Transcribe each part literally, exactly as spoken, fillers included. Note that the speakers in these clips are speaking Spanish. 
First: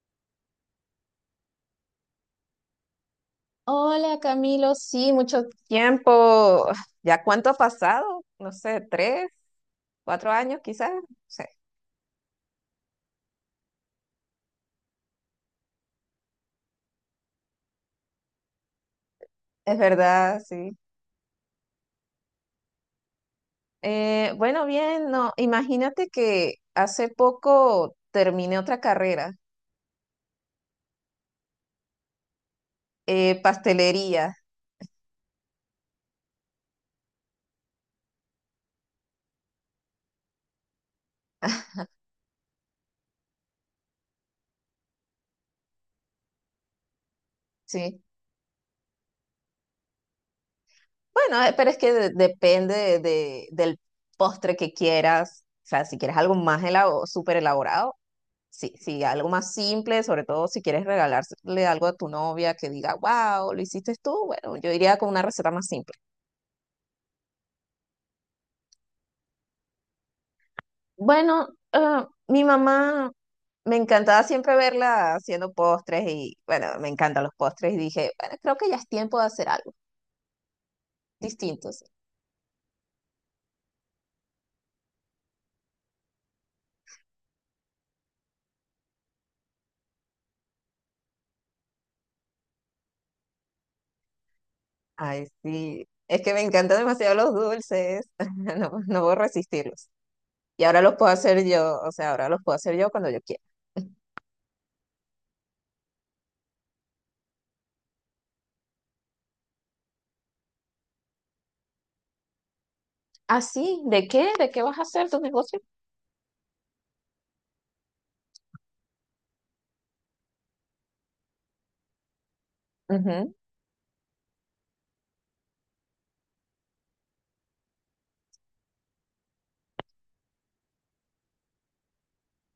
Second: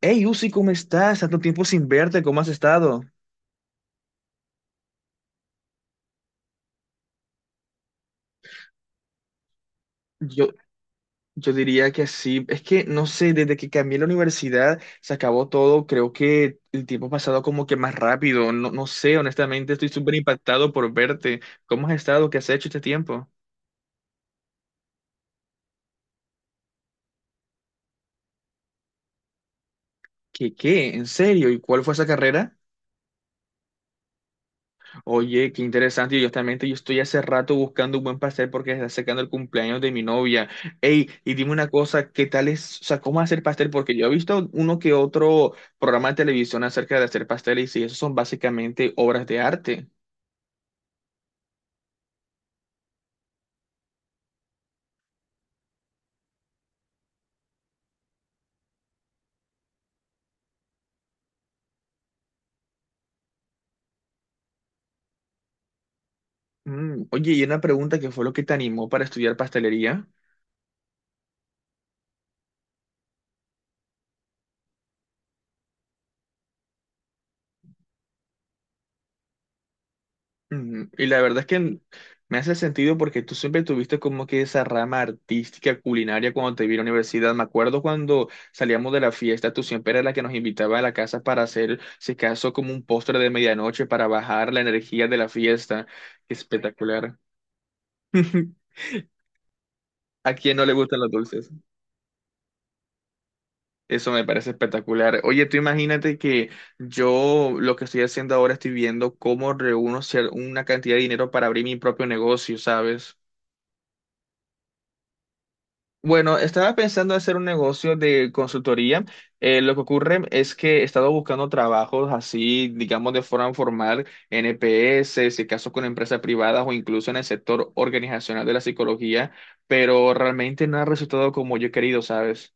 Hey, Uzi, ¿cómo estás? Tanto tiempo sin verte, ¿cómo has estado? Hola Camilo, sí, mucho tiempo. ¿Ya cuánto ha pasado? No sé, tres, cuatro Yo, años quizás. No sé. yo diría que sí. Es que, no sé, desde que cambié la universidad se acabó todo. Creo que el tiempo ha pasado como que más rápido. No, no sé, honestamente, Es estoy súper verdad, impactado sí. por verte. ¿Cómo has estado? ¿Qué has hecho este tiempo? Eh, bueno, bien, no, imagínate que hace poco terminé otra carrera, ¿Qué, qué? ¿En serio? ¿Y cuál fue esa carrera? eh, pastelería, Oye, qué interesante. Yo Justamente yo estoy hace rato buscando un buen pastel porque se está acercando el cumpleaños de mi novia. Ey, y dime una cosa, ¿qué tal es, o sea, cómo hacer pastel? Porque yo he visto uno que otro programa de televisión acerca de hacer pasteles y esos sí. son básicamente obras de arte. Bueno, eh, pero es que de- depende de, del postre que quieras. O sea, si quieres algo más elabo- súper elaborado. Sí, sí, algo más simple, sobre todo si quieres regalarle algo a tu novia que diga, wow, lo hiciste tú, bueno, yo iría con una receta más simple. Mm, Oye, y una pregunta, ¿qué fue lo que te animó para estudiar pastelería? Bueno, ah, mi mamá me encantaba siempre verla haciendo postres y, bueno, me encantan los postres y dije, bueno, creo que ya es tiempo de hacer algo Ujú. Y la verdad es distinto. que sí". me hace sentido porque tú siempre tuviste como que esa rama artística culinaria cuando te vi en la universidad. Me acuerdo cuando salíamos de la fiesta, tú siempre eras la que nos invitaba a la casa para hacer, si acaso, como un postre de medianoche para bajar la energía de Ay, la fiesta. sí, es Qué que me encantan demasiado espectacular. los dulces, no, no puedo resistirlos. ¿A quién Y no le ahora los gustan los puedo hacer dulces? yo, o sea, ahora los puedo hacer yo cuando yo quiera. Eso me parece espectacular. Oye, tú imagínate que yo lo que estoy haciendo ahora estoy viendo cómo reúno cier- una cantidad de dinero para abrir mi propio negocio, ¿sabes? ¿Ah, sí? ¿De qué? ¿De qué vas a hacer tu negocio? Bueno, estaba pensando hacer un negocio de consultoría. Eh, lo que ocurre es que he estado buscando trabajos así, digamos, de Ujú. forma formal, en EPS, si acaso con empresas privadas o incluso en el sector organizacional de la psicología, pero realmente no ha resultado como yo he querido, ¿sabes?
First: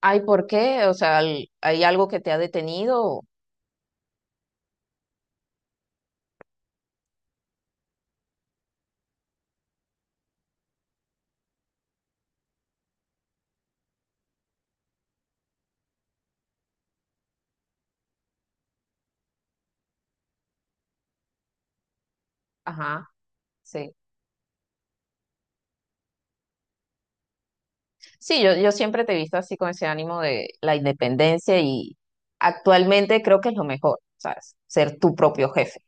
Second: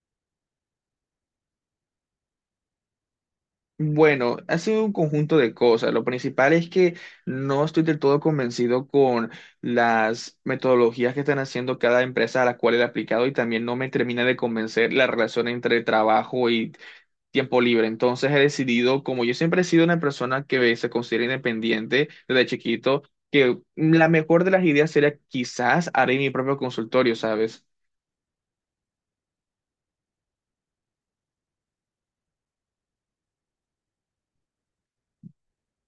Ay, ¿por qué? O sea, al- ¿hay algo que te ha detenido? Bueno, ha sido un conjunto de cosas. Lo principal es que no estoy del todo convencido con las metodologías que están haciendo cada empresa a la cual he aplicado y también no me termina de convencer la relación entre trabajo y tiempo libre. Entonces he decidido, como yo siempre he sido una persona que se considera independiente desde chiquito, Ajá, que sí. la mejor de las ideas sería quizás haré mi propio consultorio, ¿sabes? Sí, yo, yo siempre te he visto así con ese ánimo de la independencia y actualmente creo que es lo mejor, ¿sabes? Ser tu propio jefe.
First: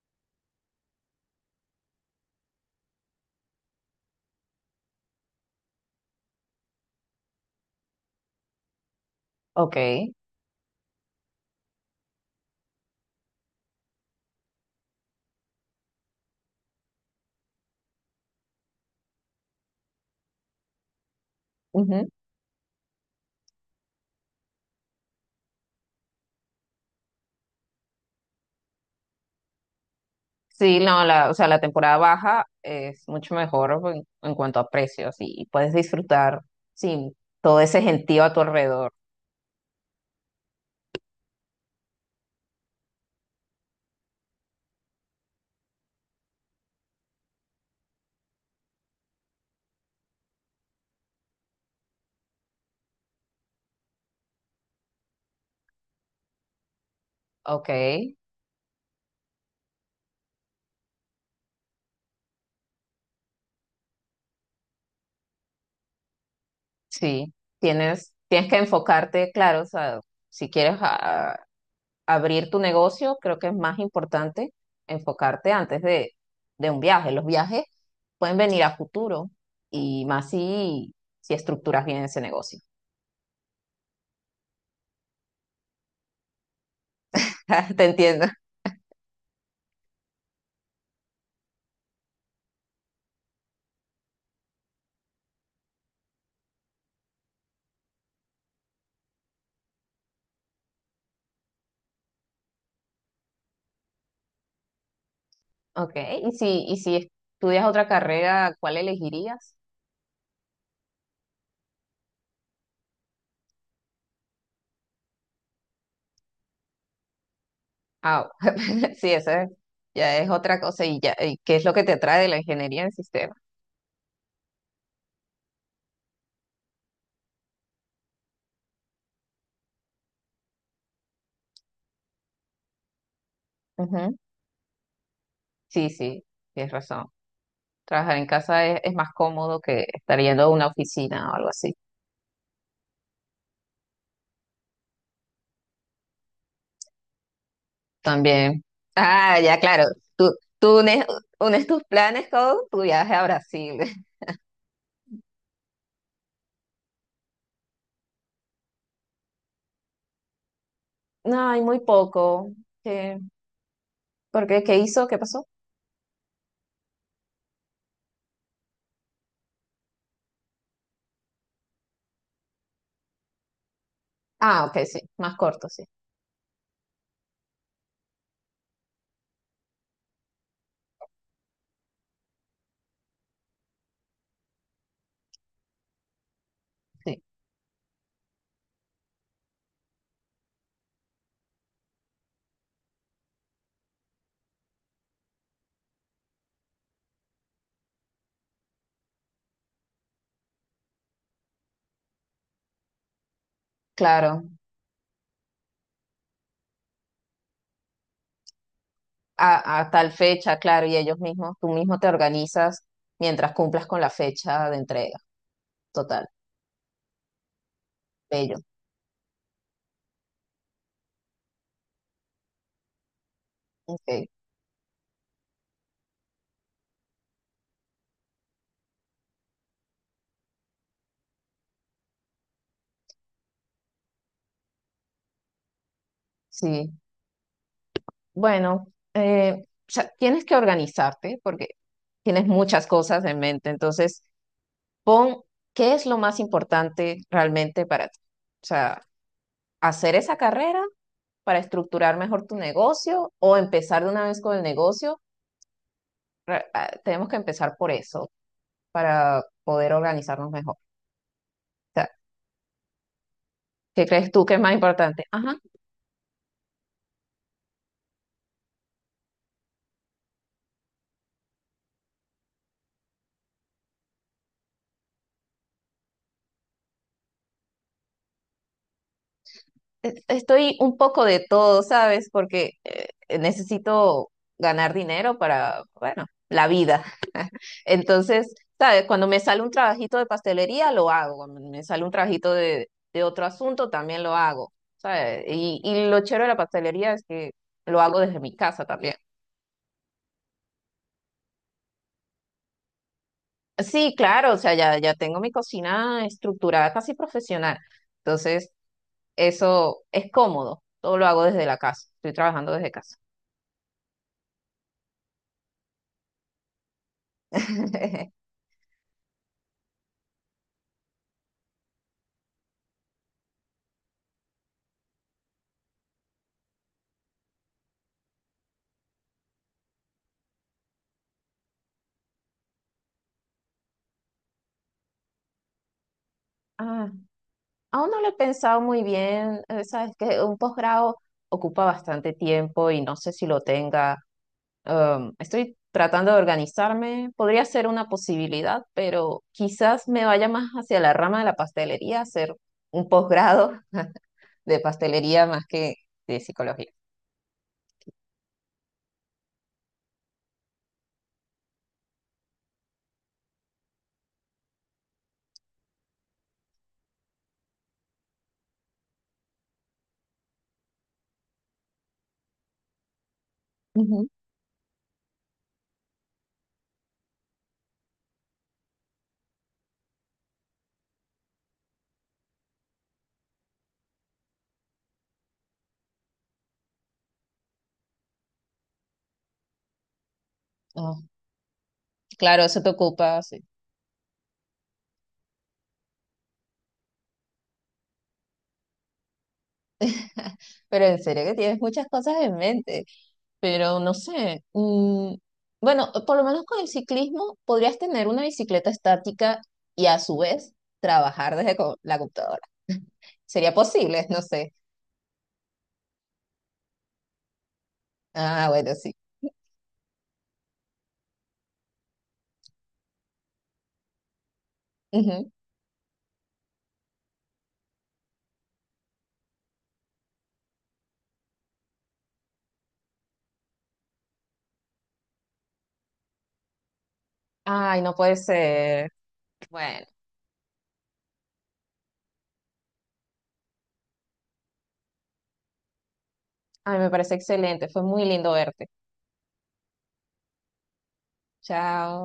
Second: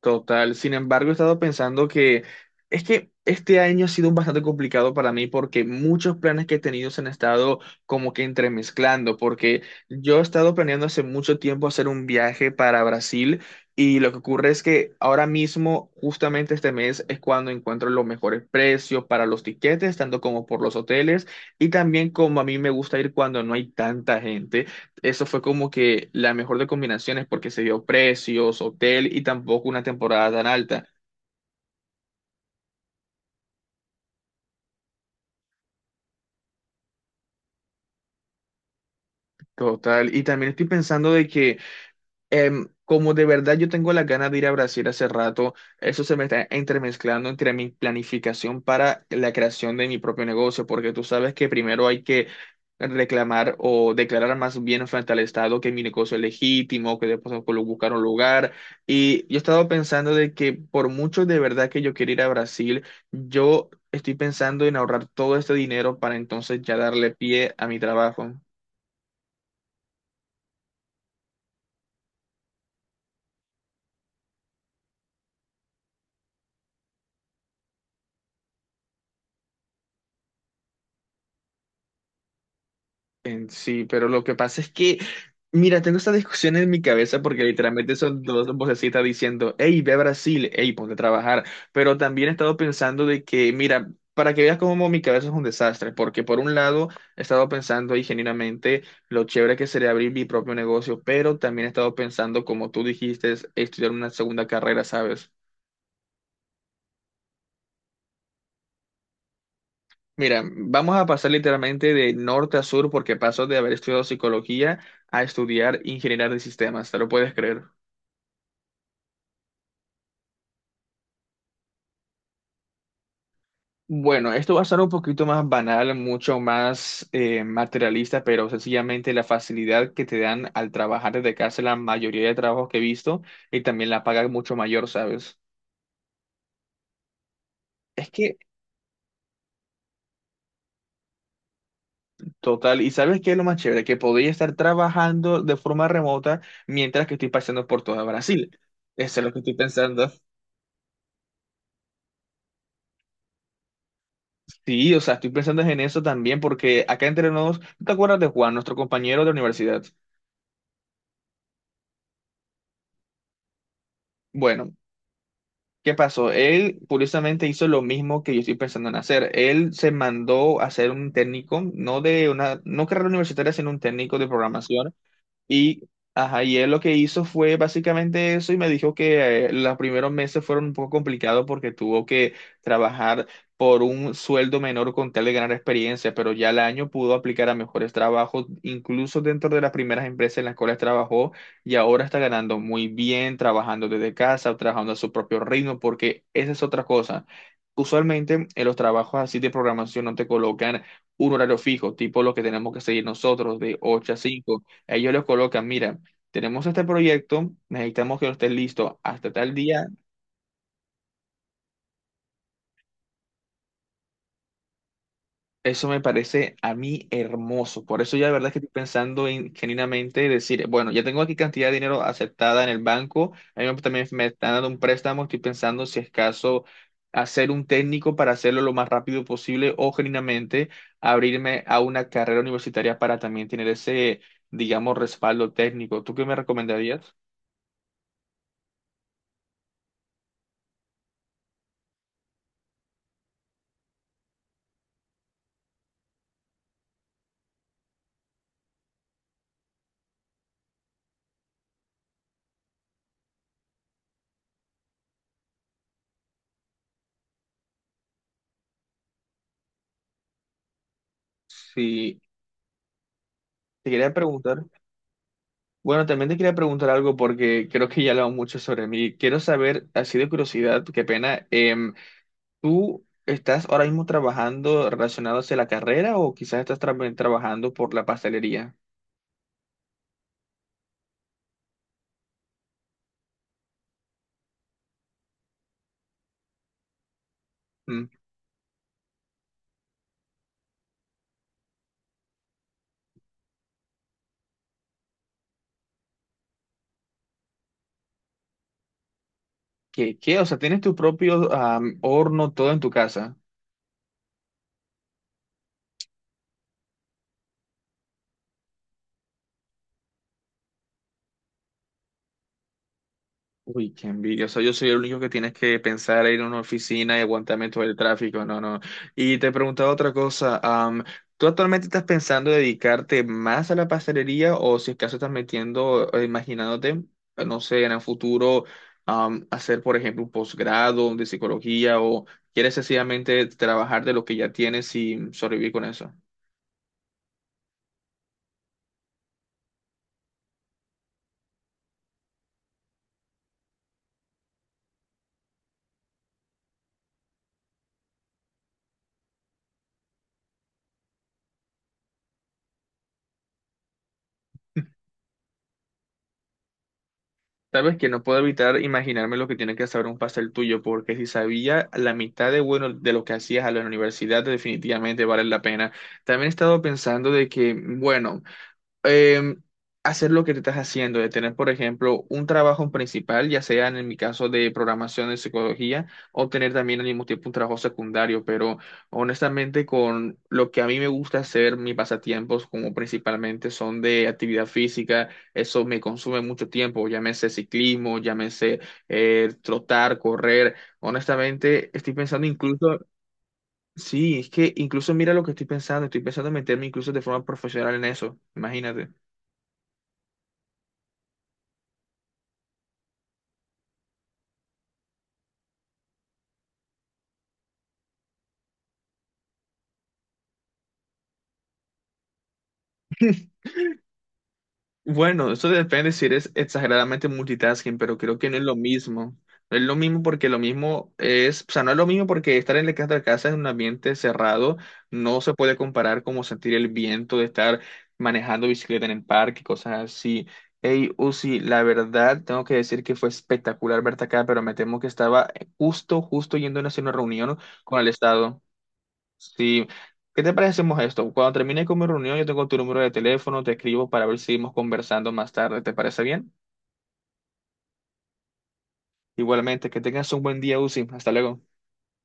Total. Sin embargo, he estado pensando que es que este año ha sido bastante complicado para mí porque muchos planes que he tenido se han estado como que entremezclando, porque Ok. yo he estado planeando hace mucho tiempo hacer un viaje para Brasil y lo que ocurre es que ahora mismo, justamente este mes, es cuando encuentro los mejores precios para los tiquetes, tanto como por los hoteles y también Ujú. como a mí me gusta ir cuando no hay tanta gente, eso fue como que la mejor de combinaciones porque se dio precios, hotel y tampoco una temporada tan Sí, alta. no, la, o sea, la temporada baja es mucho mejor en, en, cuanto a precios y puedes disfrutar, sí, todo ese gentío a tu alrededor. Total. Y también estoy pensando de que em, como de verdad yo tengo la ganas de ir a Brasil hace rato, eso se me está entremezclando entre mi planificación para la creación de mi propio negocio, porque tú sabes que primero hay que reclamar o declarar más bien frente al Estado que mi negocio es legítimo, que después puedo colo- Ok, buscar un lugar. Y yo he estado pensando de que por mucho de verdad que yo quiero ir a Brasil, yo estoy pensando en ahorrar todo este dinero para entonces ya darle sí. pie a mi Tienes, trabajo. tienes que enfocarte, claro, o sea, si quieres abrir tu negocio, creo que es más importante enfocarte antes de, de un viaje. Los viajes pueden venir a futuro y más si, si estructuras bien ese negocio. En sí, pero lo que pasa es que, mira, tengo esta discusión en mi cabeza porque Te literalmente son entiendo. dos vocecitas diciendo, hey, ve a Brasil, hey, ponte a trabajar. Pero también he estado pensando de que, mira, para que veas cómo mi cabeza es un desastre, porque por un lado he estado pensando ahí genuinamente lo chévere que sería abrir mi propio negocio, pero también he estado pensando, como tú dijiste, es estudiar una segunda carrera, ¿sabes? Ok, y si, y si estudias otra carrera, ¿cuál elegirías? Mira, vamos a pasar literalmente de norte a sur porque paso de haber estudiado psicología a estudiar ingeniería de sistemas, ¿te lo puedes creer? Ah, sí, esa ya es otra cosa y ya, y ¿qué es lo que te atrae de la ingeniería en sistemas? Bueno, esto va a ser un poquito más banal, mucho más eh, materialista, pero sencillamente la facilidad que te dan al trabajar desde casa la mayoría de trabajos que he visto y también la Ujú. paga es mucho mayor, ¿sabes? Sí, sí, tienes razón. Es Trabajar en que, casa es, es más cómodo que estar yendo a una oficina o algo así. total, ¿y sabes qué es lo más chévere? Que podría estar trabajando de forma remota mientras que estoy pasando por todo Brasil. También. Eso es lo que Ah, estoy ya, claro. pensando. Tú, tú unes, unes tus planes con tu viaje a Brasil. Sí, o sea, estoy pensando en eso también porque acá entre nos, ¿tú ¿te acuerdas de Juan, nuestro compañero de universidad? No, hay muy poco. ¿Qué? ¿Por qué? Bueno, ¿Qué hizo? ¿Qué pasó? ¿qué pasó? Él curiosamente hizo lo mismo que yo estoy pensando en hacer. Él se mandó a hacer un técnico, no de una, no carrera universitaria, sino un técnico de Ah, ok, programación sí. Más corto, sí. y, ajá, y él lo que hizo fue básicamente eso y me dijo que eh, los primeros meses fueron un poco complicados porque tuvo que trabajar por un sueldo menor con tal de ganar experiencia, pero ya al año pudo Sí, aplicar a mejores trabajos, incluso dentro de las primeras empresas en las cuales trabajó y ahora está ganando muy bien, trabajando desde casa, trabajando a su propio ritmo, porque esa es otra cosa. Usualmente en los trabajos así de programación no te colocan un horario fijo, tipo lo que tenemos que seguir nosotros de ocho a claro. cinco, ellos los colocan, mira, tenemos este proyecto, necesitamos que lo estés listo hasta tal A, día. a tal fecha, claro. Y ellos mismos, tú mismo te organizas mientras cumplas con la fecha de entrega. Eso me Total. parece a mí hermoso. Por eso ya de verdad es que Bello. estoy pensando en, genuinamente decir, bueno, ya tengo aquí cantidad de dinero aceptada en el banco, a mí me- también me Ok. están dando un préstamo, estoy pensando si es caso hacer un técnico para hacerlo lo más rápido posible o genuinamente abrirme a una carrera universitaria para también tener ese, digamos, respaldo técnico. ¿Tú qué me Sí. recomendarías? Bueno, eh, o sea, tienes que organizarte porque tienes muchas cosas en mente. Entonces, pon qué es lo más importante realmente para ti. O sea, hacer esa carrera para estructurar mejor tu negocio o empezar de una vez con el negocio. Re- ah, Tenemos que empezar por eso para poder organizarnos mejor. O sea, Sí, te ¿qué quería crees tú que es preguntar. más importante? Ajá, Bueno, también te quería preguntar algo porque creo que ya he hablado mucho sobre mí. Quiero saber, así de curiosidad, qué pena, em, ¿tú estás ahora mismo trabajando relacionado hacia la carrera o quizás estás tra- trabajando por la pastelería? e- estoy un poco de todo, ¿sabes? Porque eh, necesito ganar dinero para, bueno, la vida. Mm, Entonces, ¿sabes? Cuando me sale un trabajito de pastelería, lo hago. Cuando me sale un trabajito de, de otro asunto, también lo hago, ¿sabes? Y, y lo chévere de la pastelería es que lo hago desde mi casa también. ¿Qué, qué? O sea, ¿tienes tu propio am, horno todo en tu casa? Sí, claro, o sea, ya, ya tengo mi cocina estructurada casi profesional. Entonces, eso es cómodo. Todo lo hago desde la casa. Estoy trabajando desde casa. Uy, qué envidia. O sea, yo soy el único que tienes que pensar en ir a una oficina y aguantarme todo el tráfico. No, no. Y te preguntaba otra cosa. Am, ¿tú actualmente estás pensando dedicarte más a la pastelería o si es caso estás metiendo, eh, imaginándote, eh, no sé, en el futuro, am, hacer, por ejemplo, un posgrado de psicología o quieres sencillamente trabajar de lo que ya tienes y sobrevivir con eso? Ah, aún no lo he pensado muy bien. eh, Sabes que un posgrado ocupa bastante tiempo y no sé si lo tenga. Um, estoy tratando de organizarme. Podría ser una posibilidad, pero quizás me vaya más hacia la rama de la pastelería, hacer un posgrado de pastelería más que de psicología. Sabes que no puedo evitar imaginarme lo que tiene que saber un pastel tuyo, porque si sabía la mitad de bueno de lo que hacías a la universidad, definitivamente vale la pena. También he estado pensando de que, bueno, eh, hacer lo que te estás haciendo, de tener, por ejemplo, un trabajo principal, ya sea en mi Ujú. caso de programación de psicología, o tener también al mismo tiempo un trabajo secundario, pero honestamente con lo que a mí me gusta hacer, mis pasatiempos como principalmente son de actividad física, eso me consume mucho tiempo, llámese ciclismo, llámese eh, trotar, correr, Ah, honestamente estoy pensando claro, eso te incluso... ocupa, sí. Sí, es que incluso mira lo que estoy pensando, estoy pensando en meterme incluso de forma profesional en eso, imagínate. Pero en serio que tienes muchas cosas en mente. Pero no sé. mm, bueno, por lo menos con el ciclismo podrías tener una bicicleta estática y a su vez trabajar desde co- la computadora. ¿Sería posible? No sé. Bueno, eso depende si eres exageradamente multitasking, pero creo que no es Ah, lo bueno, sí. mismo. No es lo mismo porque lo mismo es, o sea, no es lo mismo porque estar en la casa de casa en un ambiente cerrado no Ujú. se puede comparar como sentir el viento de estar manejando bicicleta en el parque, cosas así. Hey, Uzi, la verdad, tengo que decir que fue espectacular verte acá, pero me temo que estaba justo, justo yendo a hacer una reunión con Ay, el no puede Estado. ser. Sí, Bueno, ¿qué te parece si hacemos esto? Cuando termine con mi reunión, yo tengo tu número de teléfono, te escribo para ver si seguimos conversando más tarde, ¿te parece bien? ay, me parece excelente. Fue muy lindo verte. Igualmente, que tengas un buen día, Uzi. Hasta luego. Chao.